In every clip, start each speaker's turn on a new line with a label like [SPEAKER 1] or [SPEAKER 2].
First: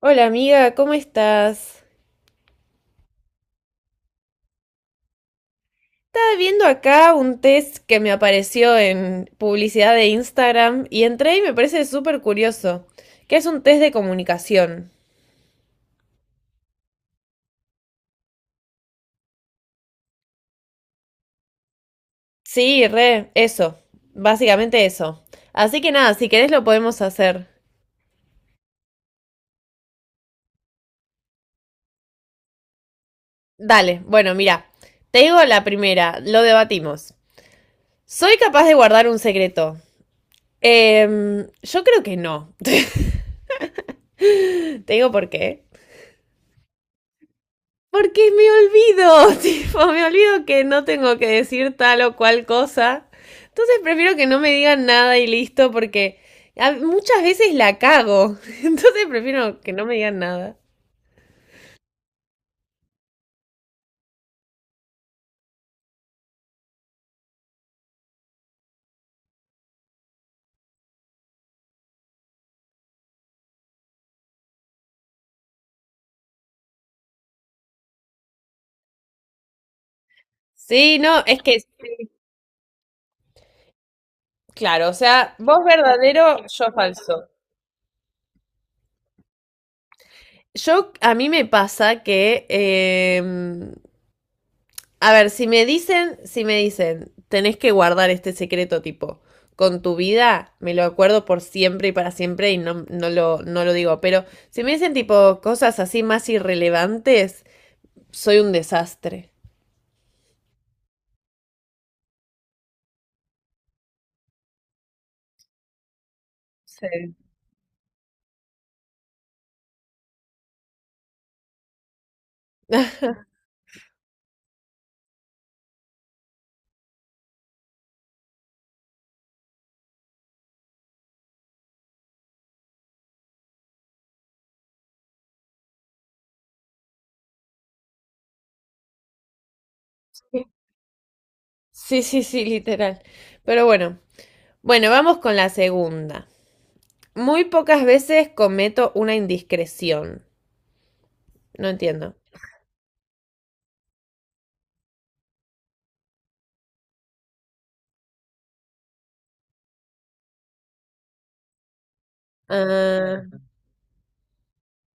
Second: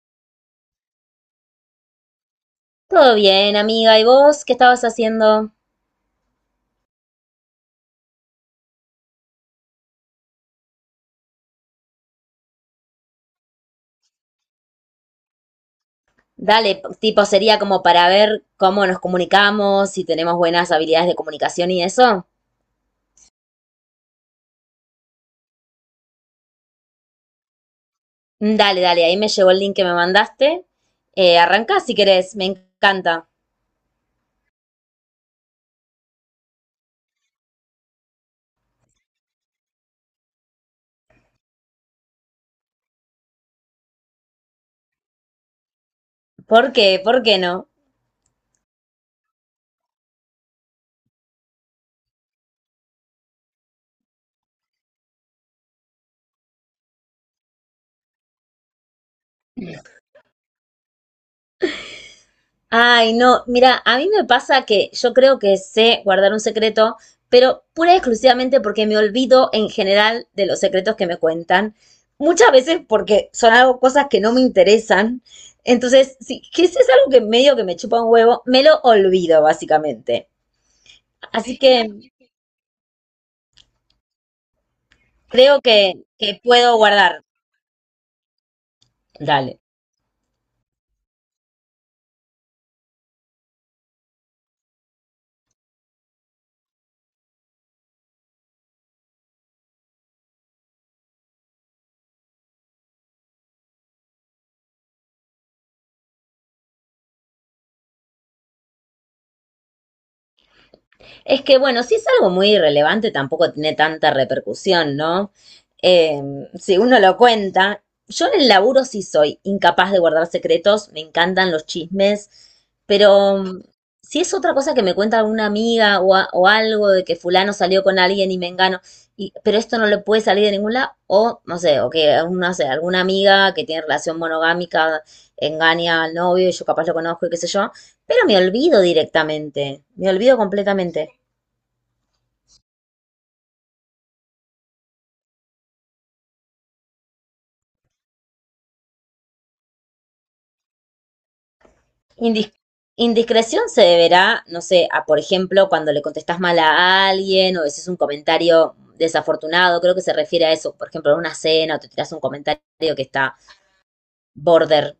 [SPEAKER 1] Hola amiga, ¿cómo estás?
[SPEAKER 2] Todo bien, amiga. ¿Y vos qué estabas haciendo?
[SPEAKER 1] Estaba viendo acá un test que me apareció en publicidad de Instagram y entré y me parece súper curioso, que es un test de comunicación.
[SPEAKER 2] Dale, tipo, sería como para ver cómo nos comunicamos, si tenemos buenas habilidades de comunicación y eso.
[SPEAKER 1] Sí, re, eso, básicamente eso. Así que nada, si querés lo podemos hacer.
[SPEAKER 2] Dale, dale, ahí me llegó el link que me mandaste. Arrancá si querés, me encanta.
[SPEAKER 1] Dale, bueno, mira, te digo la primera, lo debatimos. ¿Soy capaz de guardar un secreto? Yo creo que no. Te digo por qué.
[SPEAKER 2] ¿Por qué? ¿Por qué no?
[SPEAKER 1] Porque me olvido, tipo, me olvido que no tengo que decir tal o cual cosa. Entonces prefiero que no me digan nada y listo, porque muchas veces la cago. Entonces prefiero que no me digan nada.
[SPEAKER 2] Ay, no, mira, a mí me pasa que yo creo que sé guardar un secreto, pero pura y exclusivamente porque me olvido en general de los secretos que me cuentan. Muchas veces porque son algo, cosas que no me interesan. Entonces, si, que si es algo que medio que me chupa un huevo, me lo olvido, básicamente.
[SPEAKER 1] Sí, no, es
[SPEAKER 2] Así
[SPEAKER 1] que,
[SPEAKER 2] que
[SPEAKER 1] claro, o sea, vos
[SPEAKER 2] creo que
[SPEAKER 1] verdadero, yo
[SPEAKER 2] puedo guardar.
[SPEAKER 1] falso.
[SPEAKER 2] Dale.
[SPEAKER 1] A mí me pasa que, a ver, si me dicen, tenés que guardar este secreto tipo con tu vida, me lo acuerdo por siempre y para siempre y no lo digo, pero si me dicen tipo cosas así más irrelevantes, soy un desastre.
[SPEAKER 2] Es que, bueno, si es algo muy irrelevante, tampoco tiene tanta repercusión, ¿no? Eh, si
[SPEAKER 1] Sí.
[SPEAKER 2] uno lo cuenta, yo en el laburo sí soy incapaz de guardar secretos, me encantan los chismes, pero si es otra cosa que me cuenta alguna amiga o, o algo de que fulano salió con alguien y me engano, y, pero esto no le puede salir de ningún lado, o no sé, o que no sé, alguna amiga que tiene relación monogámica engaña al novio y yo capaz lo conozco y qué sé yo, pero me olvido directamente, me olvido completamente.
[SPEAKER 1] Sí, sí, sí, literal. Pero bueno, bueno, vamos con la segunda. Muy pocas veces cometo una indiscreción. No entiendo.
[SPEAKER 2] Indis- Indiscreción se deberá, no sé, a por ejemplo, cuando le contestas mal a alguien o es un comentario desafortunado, creo que se refiere a eso, por ejemplo, en una cena o te tiras un comentario que
[SPEAKER 1] Ah,
[SPEAKER 2] está border.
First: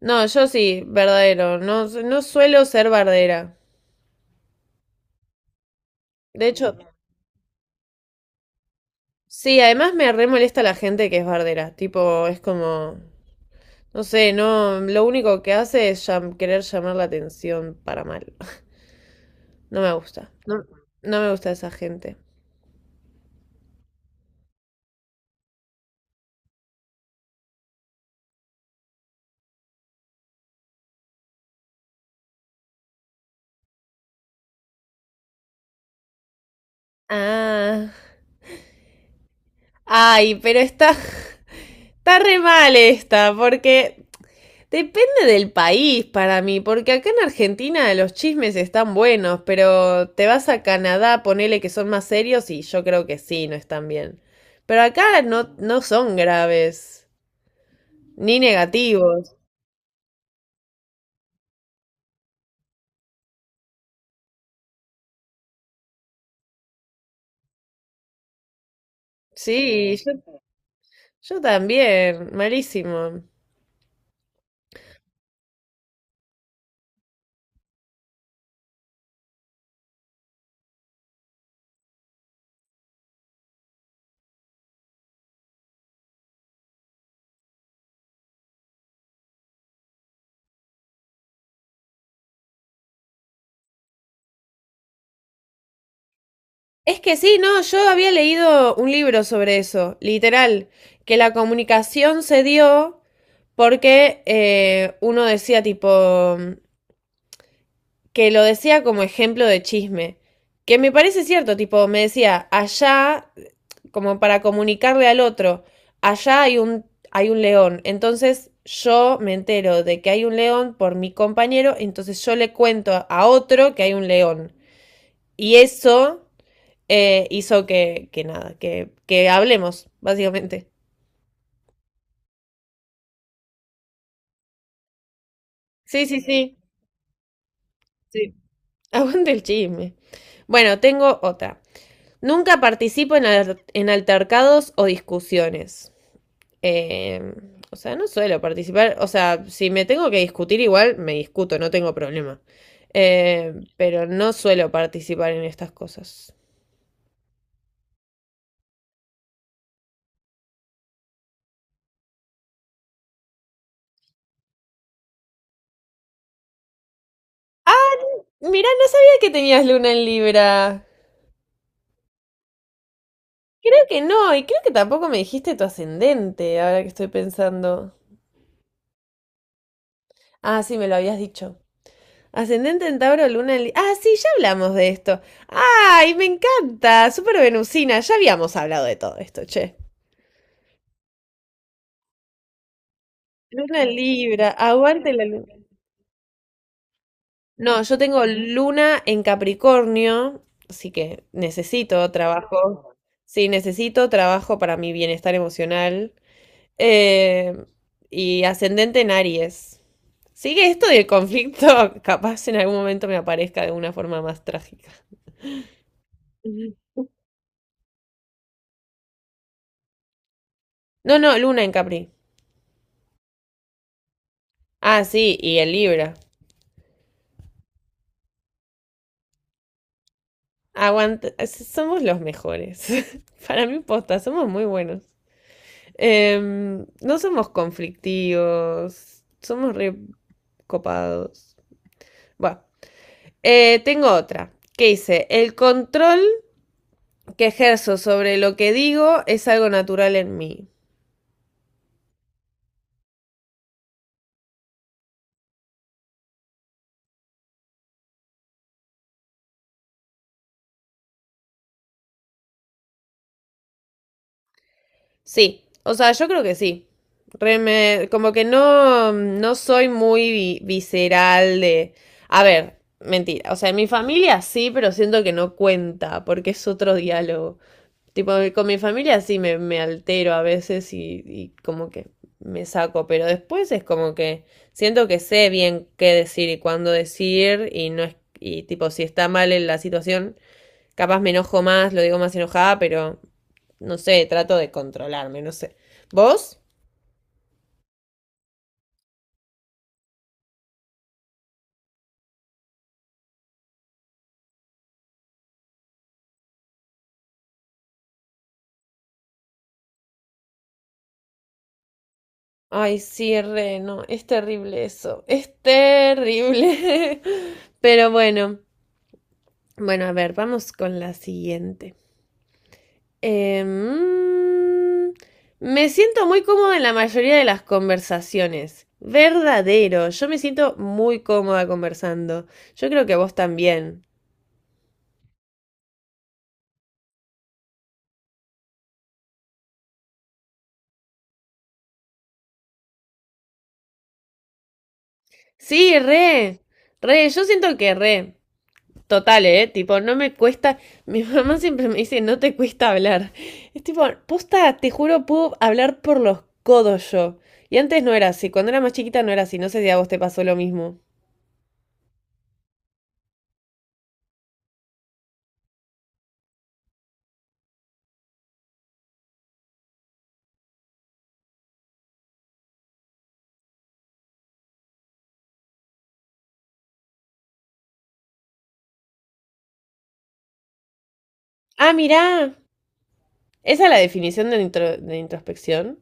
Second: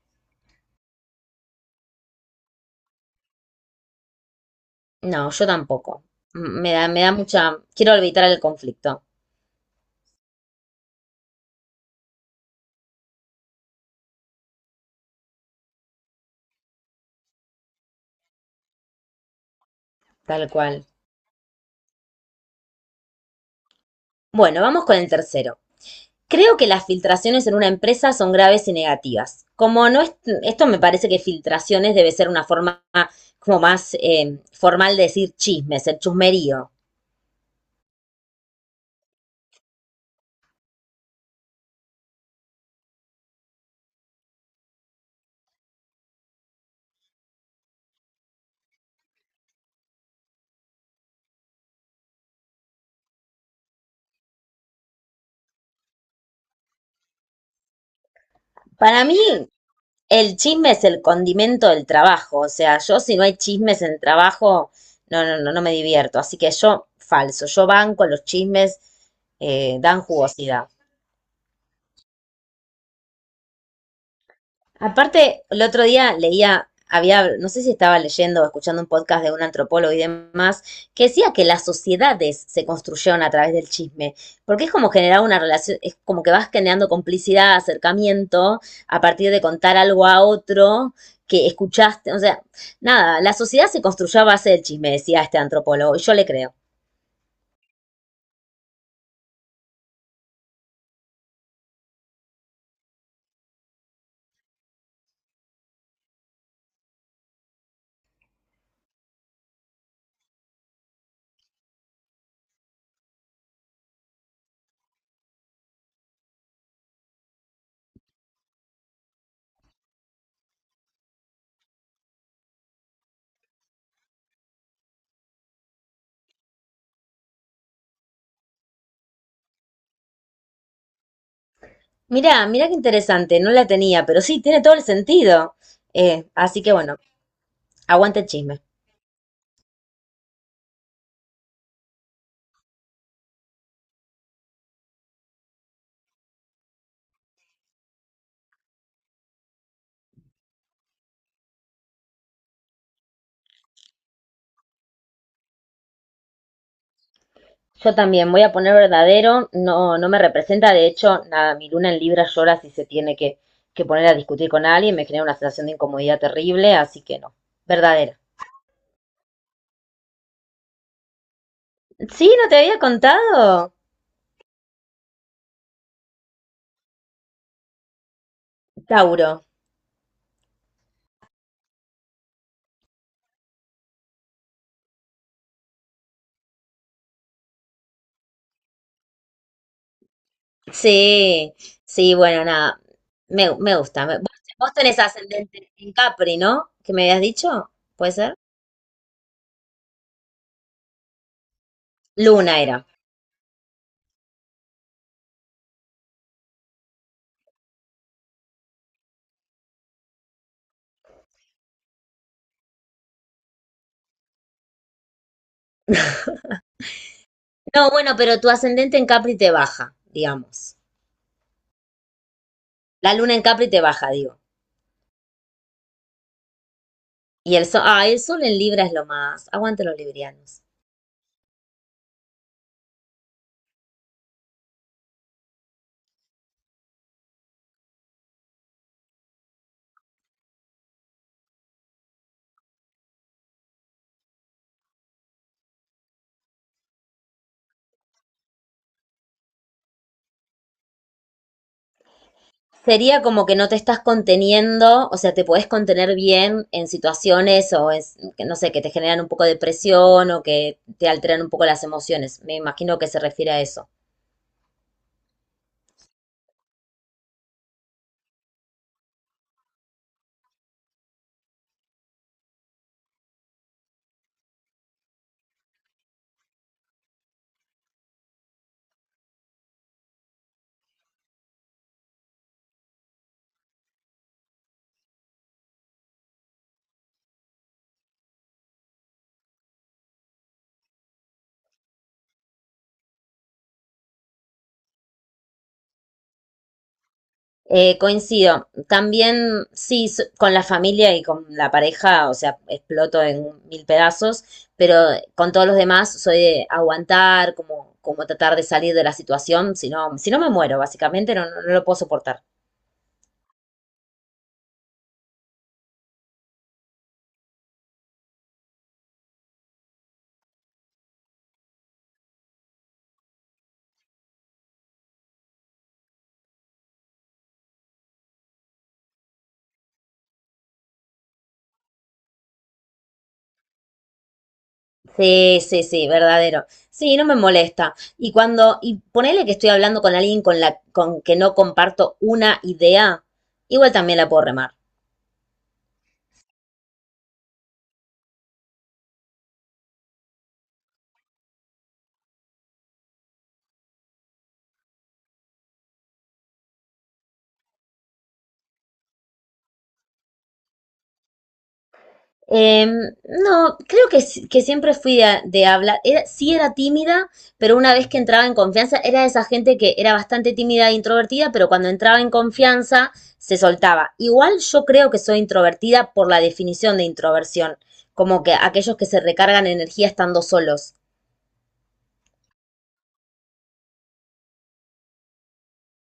[SPEAKER 1] no, yo sí, verdadero. No, no suelo ser bardera.
[SPEAKER 2] No, yo tampoco.
[SPEAKER 1] De hecho,
[SPEAKER 2] Me da mucha, quiero evitar el conflicto,
[SPEAKER 1] sí, además me re molesta la gente que es bardera. Tipo, es como, no sé, no, lo único que hace es querer llamar la atención para mal. No me gusta.
[SPEAKER 2] tal
[SPEAKER 1] No,
[SPEAKER 2] cual.
[SPEAKER 1] no me gusta esa gente.
[SPEAKER 2] Bueno, vamos con el tercero. Creo que las filtraciones en una empresa son graves y negativas. Como no es, esto me parece que filtraciones debe ser una forma como más formal de decir chismes, el chusmerío.
[SPEAKER 1] Ah. Ay, pero está re mal esta, porque depende del país para mí, porque acá en Argentina los chismes están buenos, pero te vas a Canadá, ponele que son más serios y yo creo que sí, no están bien. Pero acá no, no son graves, ni
[SPEAKER 2] Para mí,
[SPEAKER 1] negativos.
[SPEAKER 2] el chisme es el condimento del trabajo. O sea, yo si no hay chismes en trabajo, no me divierto. Así que yo, falso, yo banco los chismes,
[SPEAKER 1] Sí,
[SPEAKER 2] dan
[SPEAKER 1] yo,
[SPEAKER 2] jugosidad.
[SPEAKER 1] yo también, malísimo.
[SPEAKER 2] Aparte, el otro día leía, había, no sé si estaba leyendo o escuchando un podcast de un antropólogo y demás, que decía que las sociedades se construyeron a través del chisme, porque es como generar una relación, es como que vas generando complicidad, acercamiento, a partir de contar algo a otro que escuchaste, o sea, nada, la sociedad se construyó a base del chisme, decía este antropólogo, y yo le creo.
[SPEAKER 1] Es que sí, no, yo había leído un libro sobre eso, literal, que la comunicación se dio porque uno decía tipo, que lo decía como ejemplo de chisme, que me parece cierto, tipo, me decía, allá, como para comunicarle al otro, allá hay un león, entonces yo me entero de que hay un león por mi compañero, entonces yo le cuento a otro que hay un león. Y eso hizo que, que nada, que hablemos, básicamente.
[SPEAKER 2] Mirá, mirá qué interesante, no la tenía, pero sí, tiene todo el sentido.
[SPEAKER 1] Sí, sí, sí,
[SPEAKER 2] Así que bueno, aguante el
[SPEAKER 1] sí.
[SPEAKER 2] chisme.
[SPEAKER 1] Aguante el chisme. Bueno, tengo otra. Nunca participo en altercados o discusiones. Eh, o sea, no suelo participar. O sea, si me tengo que discutir igual, me discuto, no tengo problema. Pero no suelo participar en estas cosas.
[SPEAKER 2] Yo también voy a poner verdadero, no, no me representa, de hecho, nada, mi luna en Libra llora si se tiene que poner a discutir con alguien, me genera una sensación de incomodidad terrible, así que no, verdadero.
[SPEAKER 1] Mirá, no sabía que tenías luna en Libra.
[SPEAKER 2] Sí, no te había contado.
[SPEAKER 1] Creo que no, y creo que tampoco me dijiste tu ascendente, ahora que estoy pensando.
[SPEAKER 2] Tauro.
[SPEAKER 1] Ah, sí, me lo habías dicho. Ascendente en Tauro, Luna en. Ah, sí, ya hablamos de esto. ¡Ay, me encanta! Súper venusina. Ya habíamos hablado de todo esto, che.
[SPEAKER 2] Sí, sí, bueno, nada, me
[SPEAKER 1] Luna en
[SPEAKER 2] gusta. Vos,
[SPEAKER 1] Libra,
[SPEAKER 2] vos tenés
[SPEAKER 1] aguante la luna.
[SPEAKER 2] ascendente en Capri, ¿no? ¿Que me habías dicho?
[SPEAKER 1] No, yo
[SPEAKER 2] ¿Puede
[SPEAKER 1] tengo
[SPEAKER 2] ser?
[SPEAKER 1] luna en Capricornio, así que necesito
[SPEAKER 2] Luna era.
[SPEAKER 1] trabajo. Sí, necesito trabajo para mi bienestar emocional. Eh, y ascendente en Aries. Sigue esto del conflicto, capaz en algún momento me aparezca de una forma más trágica.
[SPEAKER 2] No, bueno, pero tu ascendente en Capri te baja, digamos.
[SPEAKER 1] No, no, Luna en Capri.
[SPEAKER 2] La luna en Capri te baja, digo.
[SPEAKER 1] Ah, sí, y el Libra.
[SPEAKER 2] Y el sol, ah, el sol en Libra es lo más. Aguante los librianos.
[SPEAKER 1] Somos los mejores. Para mí, posta, somos muy buenos. No somos conflictivos, somos re copados. Bueno, tengo otra que dice, el control que ejerzo sobre lo que digo es algo natural en mí.
[SPEAKER 2] Sería como que no te estás conteniendo, o sea, te podés contener bien en situaciones o es, que no sé, que te generan un poco de presión o que te alteran un poco las emociones. Me imagino que se refiere a eso.
[SPEAKER 1] Sí, o sea, yo creo que sí. Como que no, no soy muy visceral de. A ver, mentira. O sea, en mi familia sí, pero siento que no cuenta, porque es otro diálogo. Tipo, con mi familia sí me altero a veces y como que me saco, pero después es como que siento que sé bien qué decir y cuándo decir y no es. Y tipo, si está mal en la situación, capaz me enojo más, lo digo más enojada, pero. No sé, trato de controlarme, no sé. ¿Vos?
[SPEAKER 2] Coincido. También, sí, con la familia y con la pareja, o sea, exploto en mil pedazos, pero con todos los demás soy de aguantar, como, como tratar de salir de la situación, si no, si no me muero, básicamente no, no lo puedo soportar.
[SPEAKER 1] Ay, sí, re, no, es terrible eso, es terrible. Pero bueno, bueno, a ver, vamos con la siguiente. Em, Me siento muy cómoda en la mayoría de las conversaciones. Verdadero, yo me siento muy cómoda conversando. Yo creo que vos también.
[SPEAKER 2] Sí, sí, sí, verdadero. Sí, no me molesta. Y cuando, y ponele que estoy hablando con alguien con la, con que no comparto una idea, igual también la puedo remar.
[SPEAKER 1] Sí, re, re, yo siento que re. Total, ¿eh? Tipo, no me cuesta. Mi mamá siempre me dice, no te cuesta hablar. Es tipo, posta, te juro, puedo hablar por los codos yo. Y antes no era así. Cuando era más chiquita no era así. No sé si a vos te pasó lo mismo.
[SPEAKER 2] Em, no, creo que, que siempre fui de hablar. Era, sí era tímida, pero una vez que entraba en confianza, era de esa gente que era bastante tímida e introvertida, pero cuando entraba en confianza se soltaba. Igual yo creo que soy introvertida por la definición de introversión, como que aquellos que se recargan energía estando solos.
[SPEAKER 1] Ah, mirá. Esa es la definición de introspección.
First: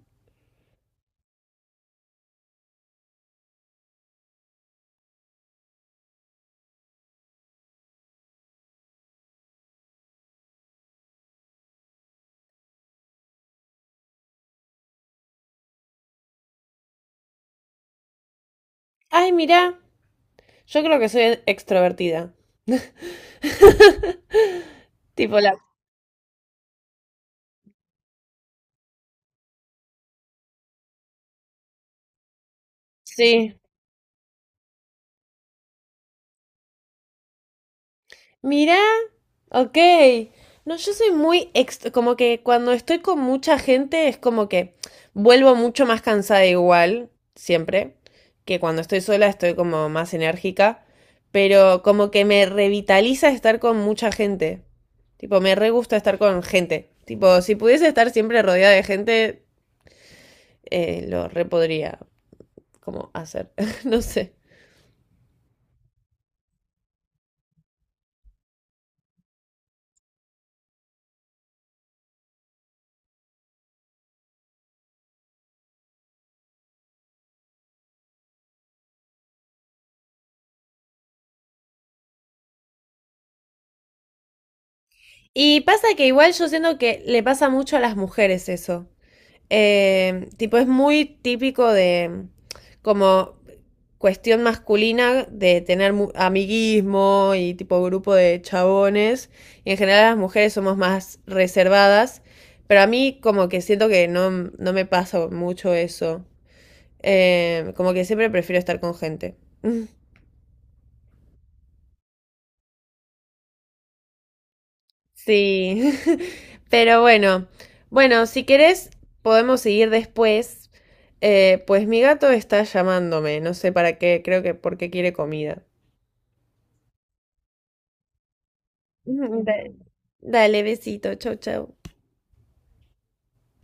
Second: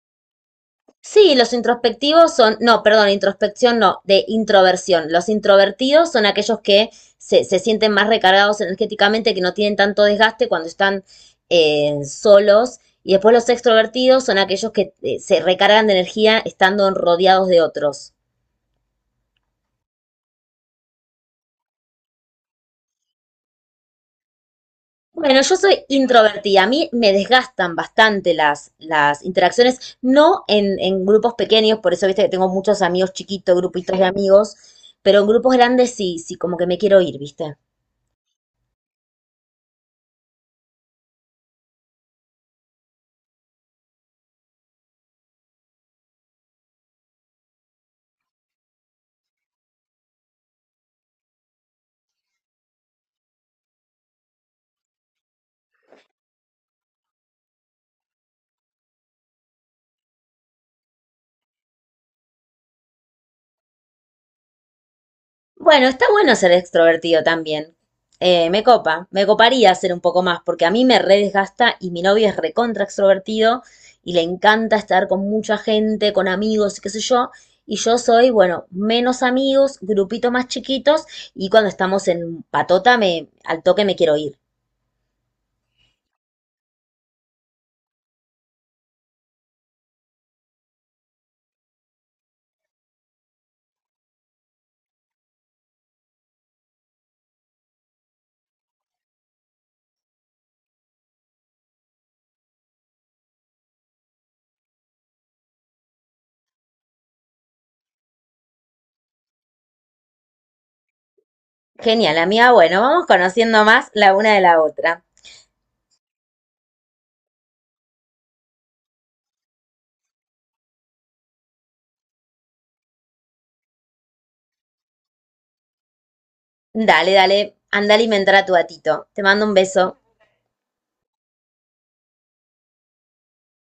[SPEAKER 2] Sí, los introspectivos son, no, perdón, introspección no, de introversión. Los introvertidos son aquellos que se sienten más recargados energéticamente, que no tienen tanto desgaste cuando están solos. Y después los extrovertidos son aquellos que se recargan de energía estando rodeados de otros.
[SPEAKER 1] Ay, mirá. Yo creo que soy extrovertida.
[SPEAKER 2] Bueno,
[SPEAKER 1] Tipo la.
[SPEAKER 2] yo soy introvertida, a mí me desgastan bastante las interacciones, no en, en grupos pequeños, por eso viste que tengo muchos amigos chiquitos,
[SPEAKER 1] Sí.
[SPEAKER 2] grupitos de amigos, pero en grupos grandes sí, sí, como que me quiero ir, ¿viste?
[SPEAKER 1] Mira, ok. No, yo soy muy como que cuando estoy con mucha gente es como que vuelvo mucho más cansada igual, siempre, que cuando estoy sola estoy como más enérgica, pero como que me revitaliza estar con mucha gente. Tipo, me re gusta estar con gente. Tipo, si pudiese estar siempre rodeada de gente, lo re podría como hacer. No sé.
[SPEAKER 2] Bueno, está bueno ser extrovertido también. Me copa, me coparía ser un poco más, porque a mí me re desgasta y mi novio es recontra extrovertido y le encanta estar con mucha gente, con amigos y qué sé yo. Y yo soy, bueno, menos amigos, grupitos más chiquitos y cuando estamos en patota me, al toque me quiero ir.
[SPEAKER 1] Y pasa que igual yo siento que le pasa mucho a las mujeres eso. Tipo, es muy típico de como cuestión masculina de tener amiguismo y tipo grupo de chabones. Y en general las mujeres somos más reservadas, pero a mí como que siento que no me pasa mucho eso. Como que siempre prefiero estar con gente.
[SPEAKER 2] Genial, amiga. Bueno, vamos conociendo más la una de la otra.
[SPEAKER 1] Sí, pero bueno, bueno, si querés podemos seguir después. Pues mi gato está llamándome, no sé para qué, creo que porque quiere comida.
[SPEAKER 2] Dale, dale, anda a alimentar a tu gatito. Te mando un
[SPEAKER 1] Dale.
[SPEAKER 2] beso.
[SPEAKER 1] Dale, besito, chau, chau.